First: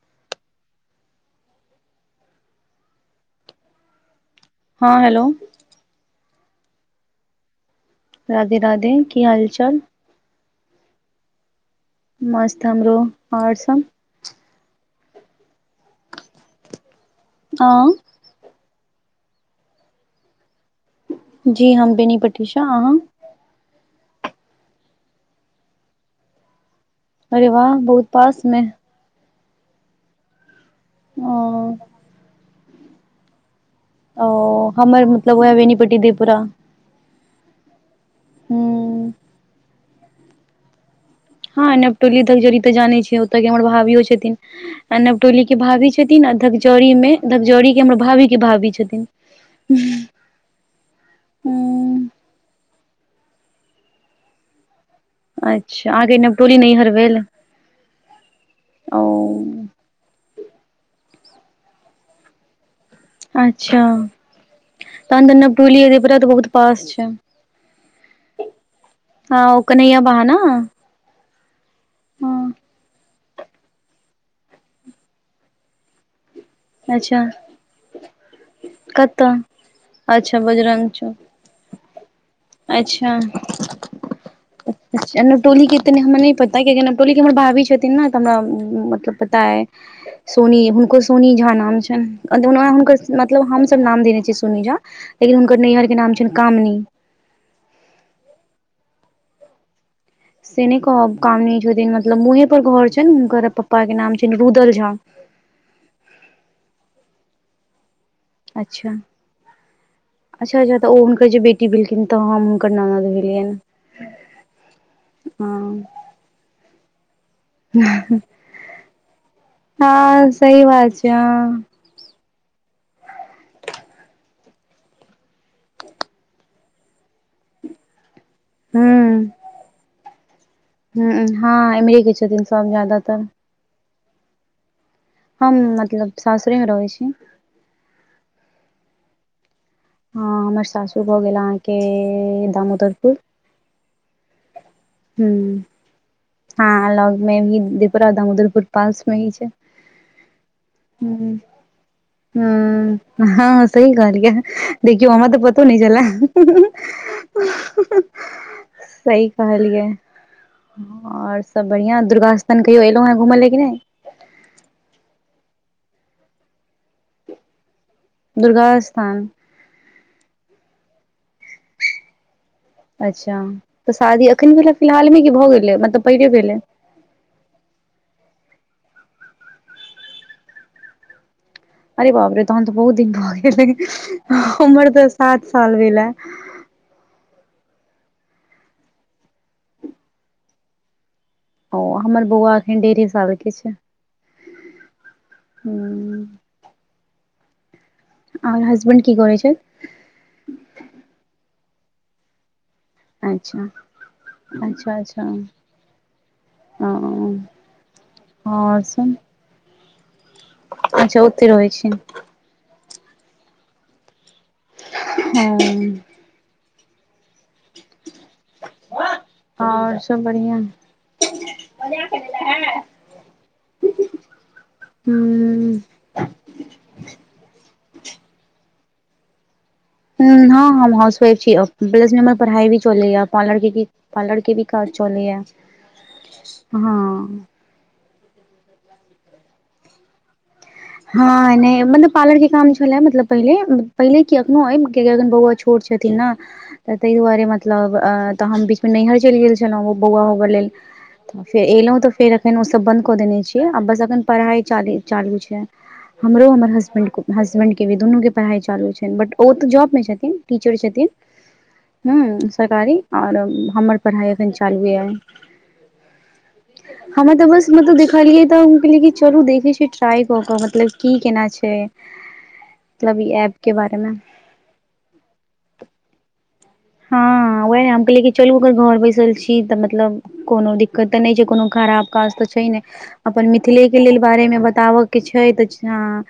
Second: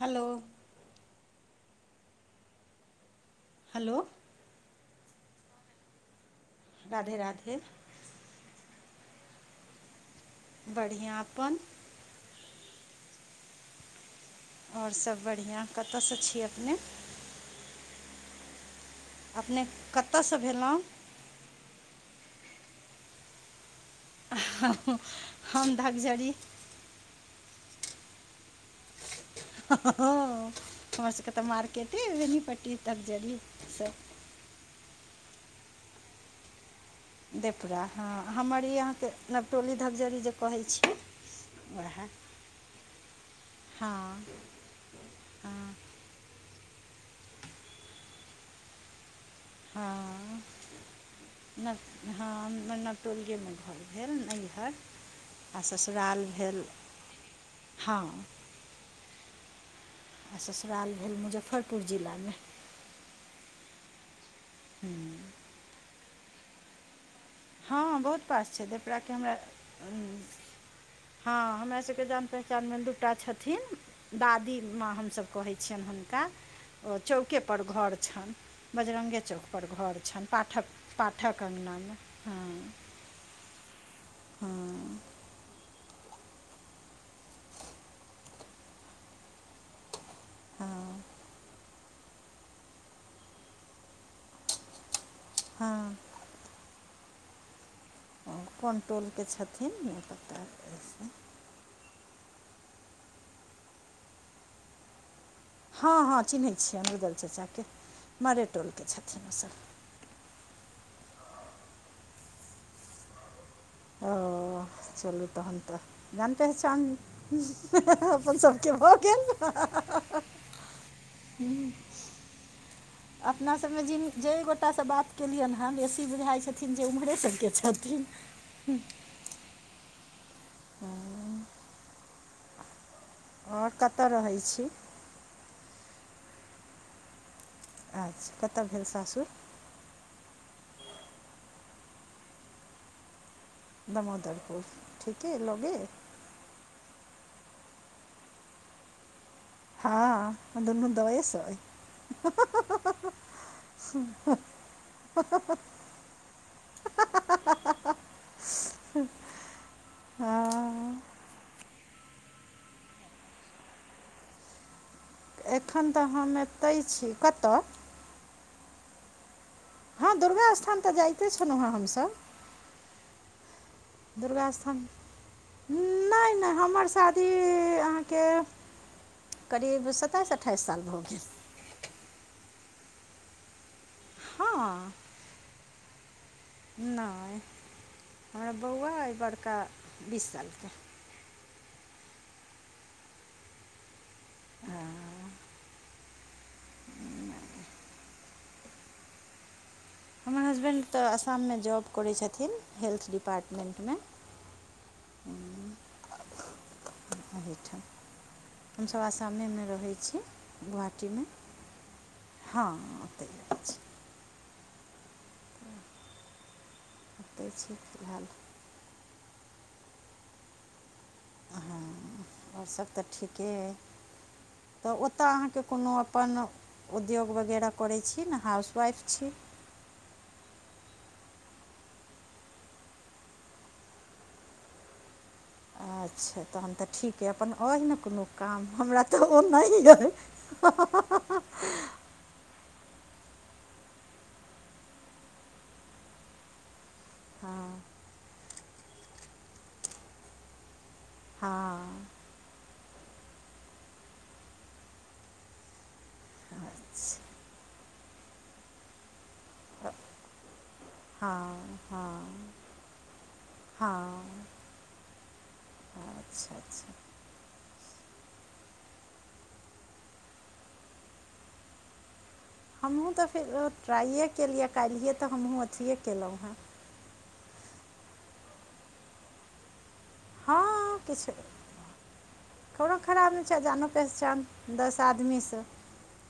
Hello hello हाँ hello Radhe Radhe Radhe Radhe की हाल चाल बढ़िआँ अपन मस्त हमरो ओर सब ओर सब बढ़िआँ कतयसँ छी अपने [unintelligible] अपने कतऽसँ भेलो जी हम बेनीपट्टी स अहाँ [unintelligible] हम धागझड़ी अरे वाह बहुत पास मे हमर सबके ओ तऽ मार्केटे बेनीपट्टी धगजड़ी ओ हमर मतलब वएह बेनीपट्टी दे पुरा देेपुरा हँ हमर ई अहाँके हूँ नवटोली धकझरी जे कहै छी हँ उएह नवटोली धकझड़ी तो जाने छी ओते के हमर भाभियो हँ छथिन नवटोली के हँ भाभी छै छथिन धकजड़ी मे धकजौड़ी के हमर भाभी के भाभी छथिन हँ नय हूँ [inaudible] हँ नवटोलिए मे घर भेल नैहर आ अच्छा अहाँ के ससुराल नवटोली भेल नैहर भेल हँ ओ अच्छा आ ससुराल भेल मुजफ्फरपुर जिलामे। अच्छा तहन तऽ नवटुलीया तऽ बहुत पास छैन हँ बहुत पास छै देेपराके हमरा। हँ ओ कन्हैया बहा न हँ हमरा सबके जान हँ पहचानमे दूटा छथिन। दादी माँ हमसभ कहै छियनि हुनका। ओ अच्छा चौकेपर घर छनि बजरङ्गे कतऽ चौकप घर छनि अच्छा पाठक बजरंग चौक पाठक। क्नामे हँ। अच्छा। हँ एनैा टोल के। तनी हमरा नहि पता कि नव टोली के हमर भाभी छथिन ने तऽ हमरा मतलब पता अय सोनी हँ हुनको सोनी झा नाम छनि हुनकर मतलब हमसभ नाम देने छियै सोनी झा। लेकिन हुनकर हँ नैहरके नाम छनि कामनी। कन्ट्रोलके छथिन निरप्ता। से नहि कहब काम नहि छथिन मतलब मुँहे पर घर छनि हुनकर पप्पा के नाम छनि रुदल झा। हँ हँ चिन्हैत छियै रूदल चचाके ह मारेटोलके अच्छा छथिन ओसभ। अच्छा अच्छा तऽ ओ हुनकर जे बेटी भेलखिन तऽ हम हुनकर ननद भेलियनि। ओ चलू तहन हँ तऽ जान पे ह छै अपन। के भऽ गेल। हँ सहि बात छै हँ। अपनासभमे ज जाहि गोटासँ बात केलियनि हेँ बेसी बुझाइत छथिन जे ओम्हरे सभके छथिन। ह हँ, ह हँ इमरे के छथिन सब जादातर। आओर कतय रहैत छी। हम मतलब सासुरेमे रहै छी। अच्छा कतऽ भेल सासुर। ह हमर सासू भऽ गेल अहाँके दामोदरपुर। दामोदरपुर ठीके हूँ लगे। अय हँ लग में भीपरादाम उदलपुर पास में ही छै। हँ अ दनू दबइ सै। ह हँ सेह कहलिक देखिय हमरा तऽ पतौ ने छलै सह कहलिकै। हँ आओर सब बढ़िआं दुर्गा स्थान कहियो एलहुँ हँ घूमय लए कि नहि। एखन तऽ हम एतै छी कतऽ। दुर्गा स्थान। हँ दुर्गा स्थान तऽ जाइते छलहुँं हँ हमसभ। अच्छा तऽ शादी दुर्गा एखन भेल स्थान फिलहालमे किी भऽ गेलै मतलब पहिले भेलै। ी अहाँके करीब सताइस अठाइस साल भऽ गेल। अरे बाप रे तहन तऽ बहुत दिन भऽ गेल हमर हँ तऽ सात साल भेलै। नहि हमरा बौआ अइ बड़का बीस सालके। ओ हमर बौआ एखन ढेर सारे छैय हँ। आर हासबैं्ड की कर छथि। हमर हसबैंड त आसाम मे जॉब करै छथिन हेल्थ अच्छा डिपार्टमेंटमे अच्छा अच्छा औ ओहिठाम हमसब आसामे में रहै छी गोहाटी अच्छा में ओते रहै छी हँउतै हँ। [inaudible] आओर सब ह बढ़िआ। हँ - आओर सब त ठीके अय त ओतअ अहाँ के हूँ कोनो अपन उद्योग वगैरह करै छी न हाउसवाइफ छी हूॅं हँ हम हाउस वाइफ छी अप बीएज हमर पढ़ाइ भी चलैय य अपन लड़की के अल्हर कि विकास चलैय अच्छा, तहन त ठीक अय अपन अहि ने कोनो काम? हमरा त ओ नैय अय [unintelligible] हँ नैय मनप पार्लर के काम छलैय मतलब पहिले, पहिले कि अखनो अय कि बौआ छोट छथिन न त तैय दुआरे हँ मतलब अ त हम बीचमे नैहर चइल गेल छलौं बौआ होबय लेल से एलौं हँ त फेर अखन ओ सब बंद क देने छी आ बस अखन पढ़ाय चाली चालु छै हमरो हमर हसबेंड अच्छा को हसबेंड के भी दुनू के पढ़ाई चालू छनि, बट ओ त जॉब में छथिन। टीचर छथिन। हँ हँ हूॅं, सरकारी आओर हमर हँ पढ़ाय अखैन चालुये य अच्छा अच्छा हमे त बस मतलब देखलियै त हम कहलियै कि चलू देखे छी ट्राई क क मतलब कि केना काज छै हमहूँ मतलब त ई ऐप फेर के बारेमे ट्राइये केलियै आ काल्हिये त हमहूँ अथिए केलौं हेँ हँ ओहे, हम कहलियै कि चलु ओकर घर बैसल छी त मतलब कोनो हँ दिक्कत त नै किछु छै कोनो खराब काज त छै नै कोनो खराब नहि अपन छै जानो मिथिलेके लेल पहचान बारेमे दस बताबअ के छै आदमीसँ त हाॅं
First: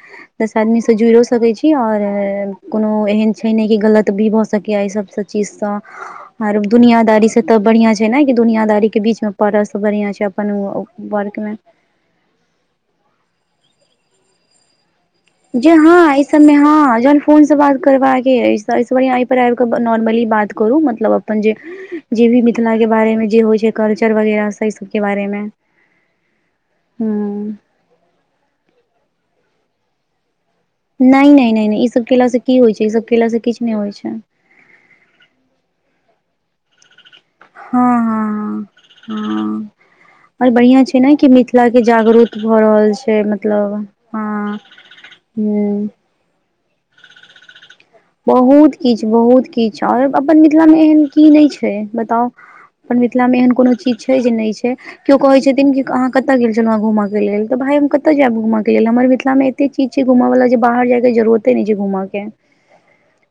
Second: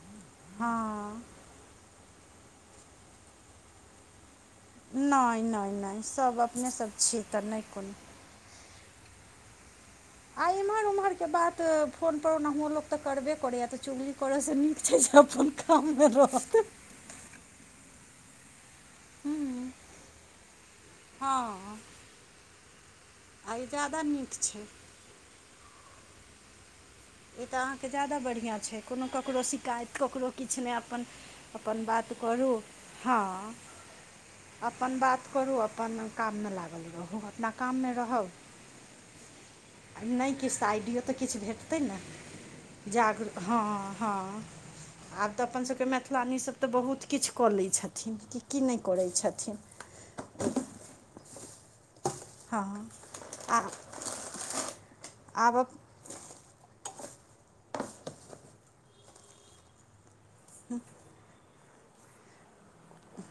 दस आदमी स जुइरो हँ सकैय छी कि हहरायल? कोनो एहन छै नै, कि गलत भी भ सकै य अय सभ स नहि चीज स, नहि नहि सभ आओर अपने सभ छी दुनियादारी तऽ स त नहि कोनो बढ़ियां छै न कि दुनियादारी के बीच मे पड़ सं बढ़ियाॅं छै अपन व वर्कमे फोन पर ओनाहुओ लोक त करबे करै य त चुगली करै स नीक छै सब जे हाॅं, इ सब में हाॅं, जहन फोन स बात करबाके अछि। त अय स बढ़िया अय पर आयब क हँ ग नोरमली बात करु। मतलब अपन जे, जे भी मिथिला के बारे में जे आ होय ई छै ज्यादा कल्चर नीक वगेरह छै तय सब के बारे में इ त अहाँके ज्यादा बढ़िआं छैय। कोनो ककरो शिकायत ककरो किछ नैय अपन, नहि नहि नहि नहि अपन ई सब बात केलासँ करु की होइ छै ई - सब केलासँ हँ किछु नहि होइ छै अपन बात करु, अपन काम मे लागल रहु त काम मे हँ रहब, हँ हँ नैय आओर किछ त बढ़िआँ आयडियो छै ने त कि किछ भेट मिथिलाके जागरूक भऽ रहल छै जागरुक - मतलब हॅं हॅं हँ - आब त अपन सब के हूँ मैथ मैथलानी सभ त बहुत किछ क लै छथिन। कि कि नैय करै छथिन? छाएब, अपन मिथिला मे एहन की नै छै बताउ, हँ अपन मिथिला मे एहन आ कोनो चीज छै जे नै छै। केओ कहै छथिन आब कि कहाॅं कत गेल छलौं घुमअ क लेल? त भाइ हम कतअ जायब घुमअ के लेल? हमर मिथिलामे एते चीज छै घूमअ बला जे बाहर जाय के जरुरते नै छै घुमअ के।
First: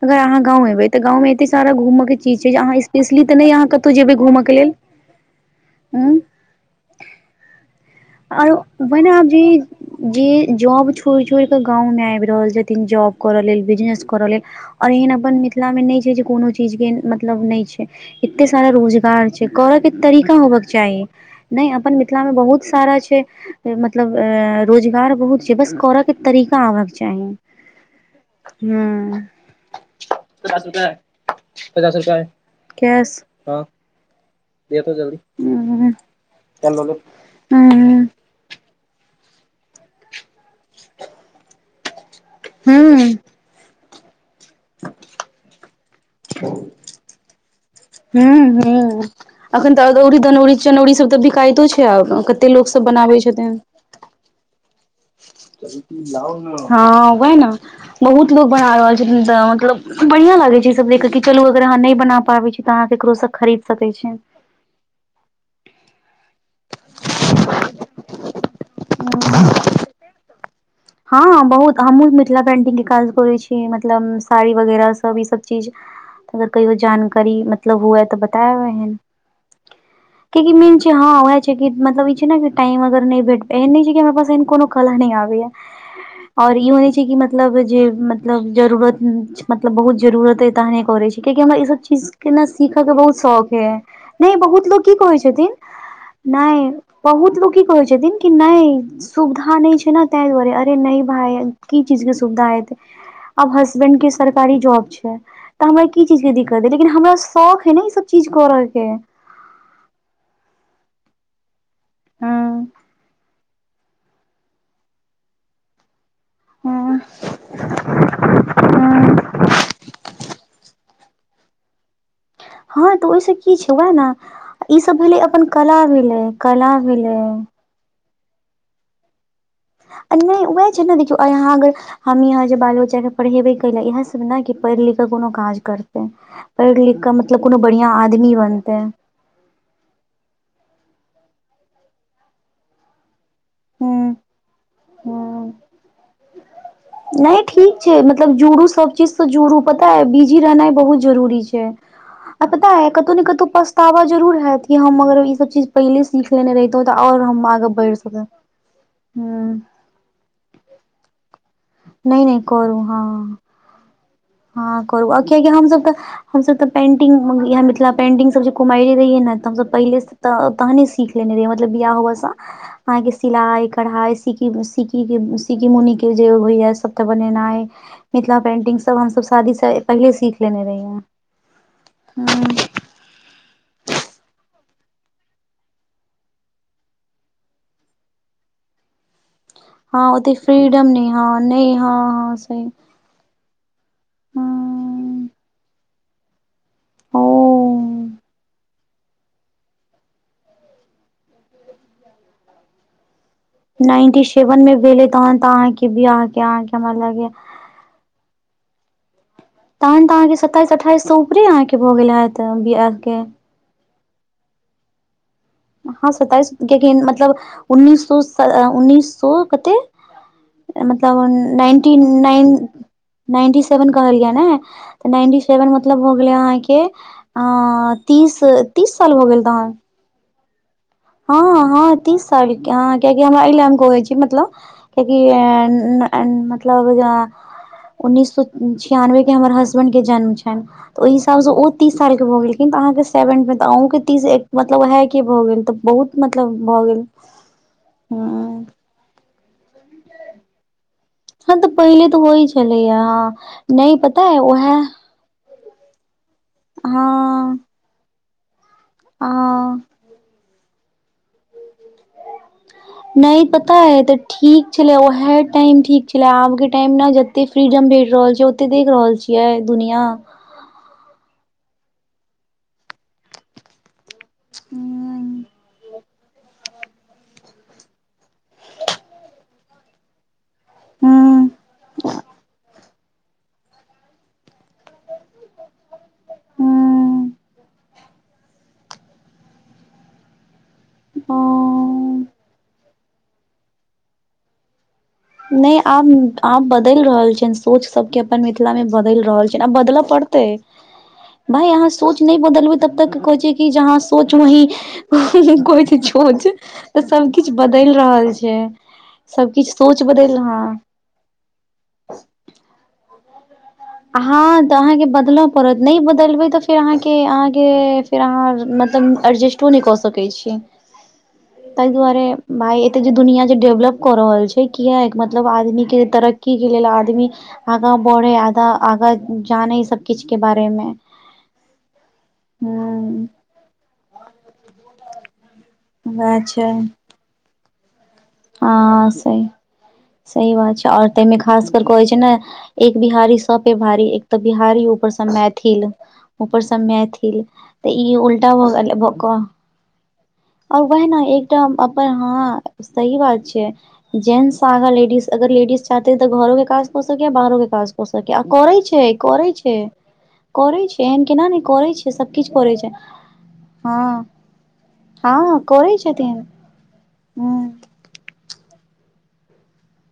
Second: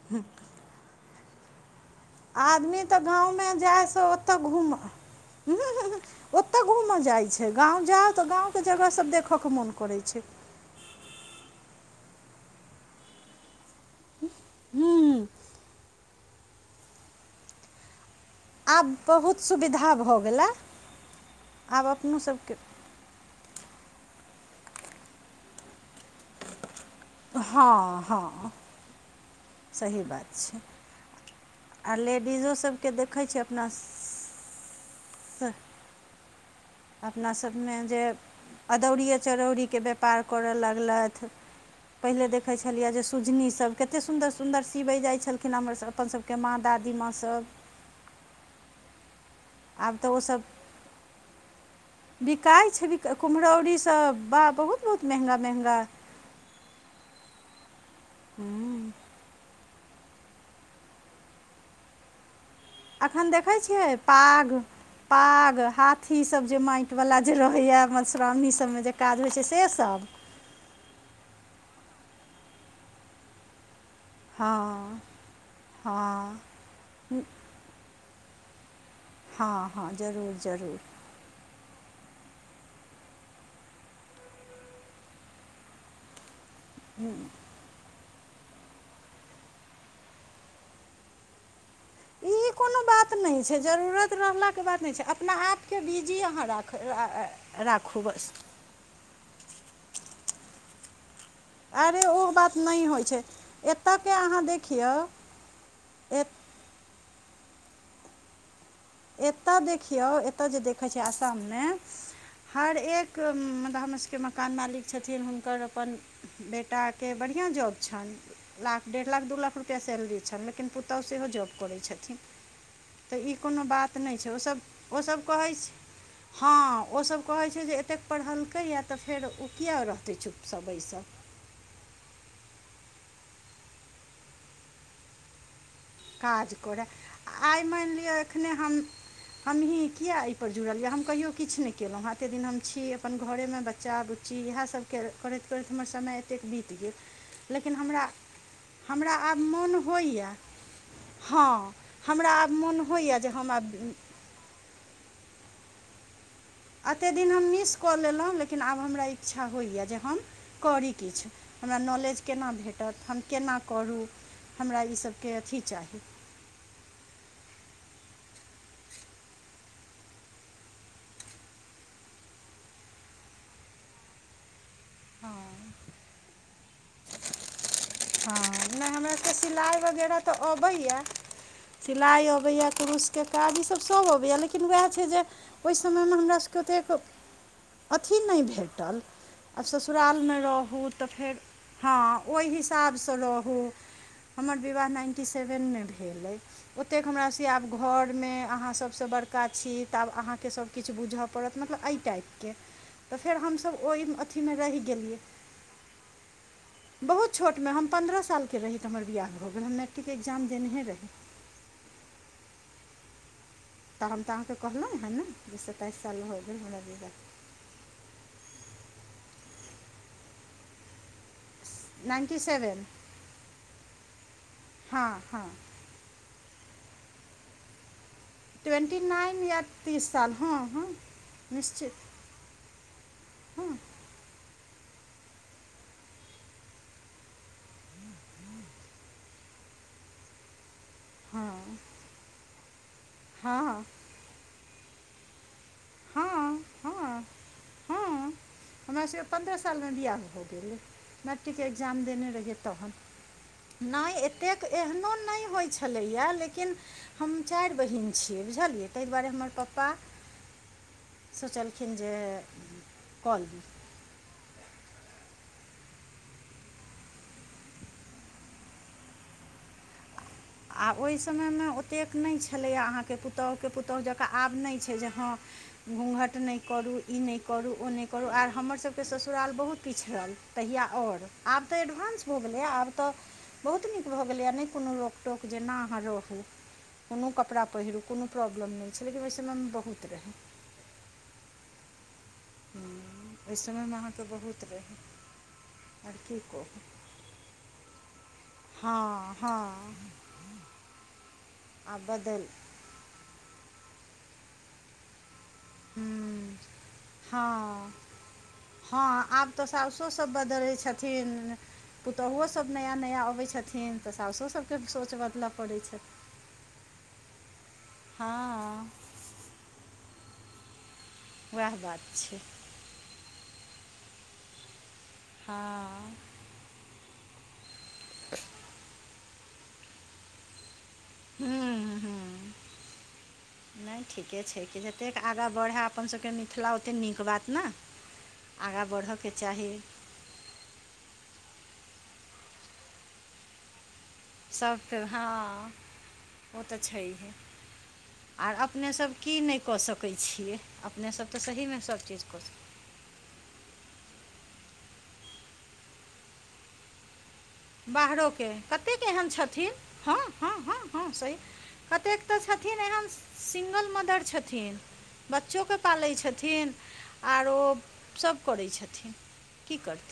अगर अहाँ गाँव अयबै, त गाॅंव मे एते सारा घुमअ के चीज छै जे अहाँ आदमी त स्पेशली गाँव तऽ मे नहि अहाँ जाय कतौ स जेबै ओतअ घूमऽ के लेल घुमअ - हूॅं हूॅं हूॅं उंम्म ओतअ घुमअ जाय छै गाँव जाउ त गाँव आरो के जगह सब ओहिना आब देखअ जे के मोन करै छै जे जॉब छोइर छोइर क गाँव मे आयब रहल छथिन जॉब करअ लेल, बिजनेस करअ लेल। आरु एहन हूँ अपन मिथिला मे नै छै जे कोनो चीज के, मतलब नै छै ऐते सारा आब रोजगार बहुत छैय, कोरअ के सुविधा भऽ तरीका गेलै होबअ के चाही। नैय आब अपन अपनो मिथिला में सबके बहुत सारा छैय, मतलब ए रोजगार बहुत छैय। बस कोरअ के तरीका आबअ के छैय। हँअ हँ [inaudible] सही बात पच छै पच पचास रुपया य, पच पचास आओर रुपया य लेडीजो - सबके कैश देखै छियै - हॅं अपना स, अपना सबमे जे [unintelligible] अदौड़िये चरौड़ीकेँ व्यापार करऽ लगलथि पहिले देखैत छलियै जे हूँ सुजनीसभ कतेक सुन्दर सुन्दर सिबैय जाइत छलखिन हमर अपन सभके माँ दादी माँ सभ हूं हूं अखन तऽ आब अदौरी ओ सब दनौरी चनौरी सब तऽ बिकायइतो छै आब कतेक लोक सभ बनाबे छथिन त बा बहुत बहुत महंगा महंगा हँ वैह न बहुत लोग बना हम्म, रहल छै मतलब बढ़िया लागे छै ई सभ देखके कि चलू अगर अहाँ नहि बना पाबै छी तऽ अहाँ केकरो ऑंखॉं से खरीद देखैत सकै छियै छी पाग पाग हाथी सभ जे माटि वला जे रहेया मधुश्रावणी सभ में जे काज होय छै से सभ हँ बहुत हमहुँ मिथिला पेंटिंग के काज करै छी मतलब साड़ी वगैरह हँ सभ ई सब चीज हँ अगर कहियो जानकारी मतलब हुए तऽ बतायब एहेन हँ हँ जरूर कियाकि मेन जरूर छै हँ ओएह छै कि मतलब ई छै न जे टाइम अगर नहि भेटतै एहन नहि छै कि हमरा पास एहन कोनो कला नहि आबेत य आओर ईहो नहि छै कि मतलब जे मतलब जरूरत मतलब बहुत जरूरत अय तहने करेय छि कियाकि हमरा ई सभ चीज के नऽ ई सीखा कोनो के बात बहुत नहि शौक छै अय जरूरत नहि रहलाके बहुत बात लोक नहि की छै कहै अपना छथिन- आपके बिजी अहाँ नहि राख रा- बहुत लोक की कहै राखू छथिन कि बस नहि सुविधा नहि छै न तहि दुआरे अरे नहि भाय की चीज अरे के ओ सुविधा बात हेते नहि होइ छै आब हसबेंड के एतयके अहाँ सरकारी जॉब देखियौ छै तऽ हमरा की चीज के एत दिक्कत लेकिन हमरा शौक अय न ई सभ चीज करऽ के एतऽ देखियौ एतऽ जे देखै छै असाममें हँ हर एक मतलब हमर सभके मकान मालिक छथिन हुनकर अपन हँ बेटाके बडी बढिया जॉब छैन लाख डेढ़ हँ लाख दू लाख रुपैआ सैलरी छनि लेकिन पुतहु सेहो जॉब करैत छथिन हँ तऽ ओहिसे ई की कोनो छै वैह बात नहि छै ओसभ ओसभ कहै भेलै छै हँ कला ओसभ भेलै कहै छै जे एतेक पढ़लकैएा तऽ फेर ओ किया रहतै नहि चुप से उएह छै ने बैसल देखियौ आइ अहाँ अगर हम अहाँ जे बाल बच्चा के पढ़ेबय कय लेल इह सभ ने कि पढ़ि लिख क कोनो काज करत काज करय पढ़ि लिख कऽ मतलब कोनो आइ बढ़ियां मानि लिअ आदमी एखने हम बनतै हमहीँ किए एहिपर जुड़लयए हम कहियो किछ नहि केलोह हँ एतेक दिन हम छी अपन घोरेमें बच्चा हूँ बुच्ची इएह सभ करैत हूँ करैत हमर समय एतेक बीत गेल नहि लेकिन ठीक छै हमरा मतलब जुड़ु सब चीज हमरा सँ आब जुड़ु मोन पता अय होइए बीजी रहनाइ बहुत जरूरी छै हँ हमरा आ आब पता मोन अय कतौ होइए ने जे कतौ हम आब पचतावा जरूर हैत कि हम अगर ईसभ चीज पहिले सीख लेने रहितौँ तऽ एतेक आओर दिन हम आगे मिस कऽ बढ़ि सकैत लेलहुँ लेकिन आब हमरा इच्छा हूँ होइए जे हम कोरी किछ हमरा नॉलेज नहि नहि केना करू भेटत हम हँ केना कौरू हँ करू आब कियकि हम सभब तऽ हमसभ त पेंटिंग इहै मिथिला पेंटिंग सभ जे कुमारै रहियै ने तऽ हमसभ पहिले तऽ तहने सीख लेने रहिए मतलब बियाह होवा सँ अहाँ के सिलाई कढ़ाई सीख सि सिक्कि मुनि के जे होइय सबटा बनेनाइ मिथिला पेंटिंग [inaudible] सब हमरा हमसभ के शादीसँ सिलाइ पहिले वगैरह तऽ सीख लेने रहियै अबैयया- सिलाइ अबैय हँ य के काज ईसभ सभ अबैए लेकिन उएह छै जे ओइ समयमे हमरासभके ओतेक अथी नय भेटल आ हँ ओते ससुरालमे फ्रीडम रहू तऽ नहि फेर हँ नहि हँ ओहि सही हिसाब सँ रहू हमर विवाह नाइन्टी हँ सेवन मे भेल अय ओतेक ओ हमरासे आब घरमे अहाँ सभसँ बड़का छी तऽ आब अहाँके सभ किछ बुझऽ पड़त मतलब एहि टाइपके तऽ फेर हमसभ ओहि नाइन्टी अथी मे सेवन रहि भेलै गेलियै तहन तऽ अहाँके बियाहके अहाँके हमरा लागैये बहुत छोट छोटमें हम पन्द्रह सालके रही तऽ हमर बिआाह भऽ गेल हम मैट्रिक एक्जाम देनेहि रही उपरे आहके भऽ गेल है त बियाह के तऽ हम तऽ अहाँके कहलहुँं हँ ने जे सत्ताइस हँ साल हो गेल हमरा सताइसके विवाह मतलब उन्नीस सौ उन्नीस सौ कते उ मतलब ninety ninety nine seven ninety seven कहलिया ने हँ नाइंटी हँ सेवन मत मतलब भ गेले अहाँके अ तीस तीस ट्वेन्टी साल भ नाइन गेल या तहन तीस साल हँ हँ हँ निश्चित हँ तीस सालके ह कियकि हमरा अइले हँ हम कहै छी मतलब कियकि अ न न मतलब उन्नीस सए छियानबे के हमर हसबैंड के जन्म छैन तऽ ओहि हिसाबसँ ओ हँ तीस सालके भऽ गेलखिन तऽ अहाँके सेवन्थ तऽ हँ अहूँके तीस एक मतलब ओएहके भऽ गेल तऽ बहुत मतलब हँ भऽ गेल हँ हँ ह हमरा सबके पन्द्रह साल मे बियाह भो गेले मैट्रिक हँ तऽ एग्जाम पहिले तऽ देने होइ रहियै तहन छलैया हँ नहि नय पता अइ एतेक उएह एहनो नय होइ छलैय लेकिन हम हँ चारि बहिन छियै बुझलियै ताहि दुआरे हमर हँ पापा सोचलखिन जे कऽ नय ली पता ह त ठीक छले उहे टाइम ठीक छले आब के टाइम ने जतै फ्रीडम भेट रहल छै ओते देख रहल छी यै दुनिआँ आ ओहि समयमे ओतेक नय छलैए अहाँके पुत पुतहुके पुतहु जकाँ आब नय छै जे हँ हूँ घूँघट नय करू ई नय करू ओ नय करू आर हमरसभके ससुराल बहुत पिछड़ल तहिया ओर हूँ आब तऽ एडवान्स भऽ गेलैए आब तऽ बहुत नीक भऽ गेलैए नय कोनो रोक टोक जेना अहाँ रहू कोनो हूँ कपड़ा पहिरू कोनो प्रॉब्लम नइ छै लेकिन ओहि समयमे बहुत रही [unintelligible] ओइ समय मे अहाँके बहुत रहै नय आर आब की कहू आब बदलि रहल छियनि सोच सभके अपन मिथिलामे बदलि हँ रहल छनि आब बदलय हँ पड़त तय भाय आहां आब सोच नइ बदलि बदलबे त तक कोहइछे कि जहाँ सोच वही इ छोच हम्म, तऽ सब किछ हँ बदल रहल छै सब किछ पो सभ बदलै छथिन पुतोहुओसभ नया नया अबै छथिन तऽ ह साउसो हाँ तऽ सबके अहाँके सोच बदलय बदलऽ पड़त पड़ै छै नय बदलबै तऽ फेर अहाँके अहाँके फेर अहाँ हँ मतलब एडजेस्टो नय कऽ सकैत छी वएह ताहि बात दुआरे छै भाय जे दुनिया जे डेवलप कऽ रहल छै किएक मतलब आदमी के हँ तरक्की के लेल आदमी आगाँ बढ़े आगा आगा जाने सब किछु के बारे मे हूँ हूँ नय ठीके छै कि जतेक आगाँ बढ़य अपनसभके वएह छै मिथिला ओतेक नीक बात ने आगाँ हँ बढ़ऽके सही चाही सही बात छै और ताहिमे खास कर कहै छै ने एक बिहारी सबपे भारी तऽ बिहारी सबके ऊपर हँ सब मैथिल ओ ऊपर तऽ सब छैहे मैथिल तऽ ई उल्टा आर भऽ अपने गेल भऽ सब की कऽ नहि कऽ सकै छियै ओर वएह अपने ने सब तऽ एकटाम सहीमे सब अपन चीज कऽ सकै हँ सहि बात छै जेेंट्स आगा लेडीज अगर लेडीज चाहतै तऽ घरो के काज क सकैया बाहर मे बाहरोके कतेक एहन छथिन हँ हँ हँ करै छै हँ एहन सही केना नै करै छै कतेक ऐत सबकिछ करै छथिन छै एहन सिंगल हँ मदर छथिन हँ बच्चो केँ करै पालैत छथिन आरो हूँ सभ करैत छथिन की करथिन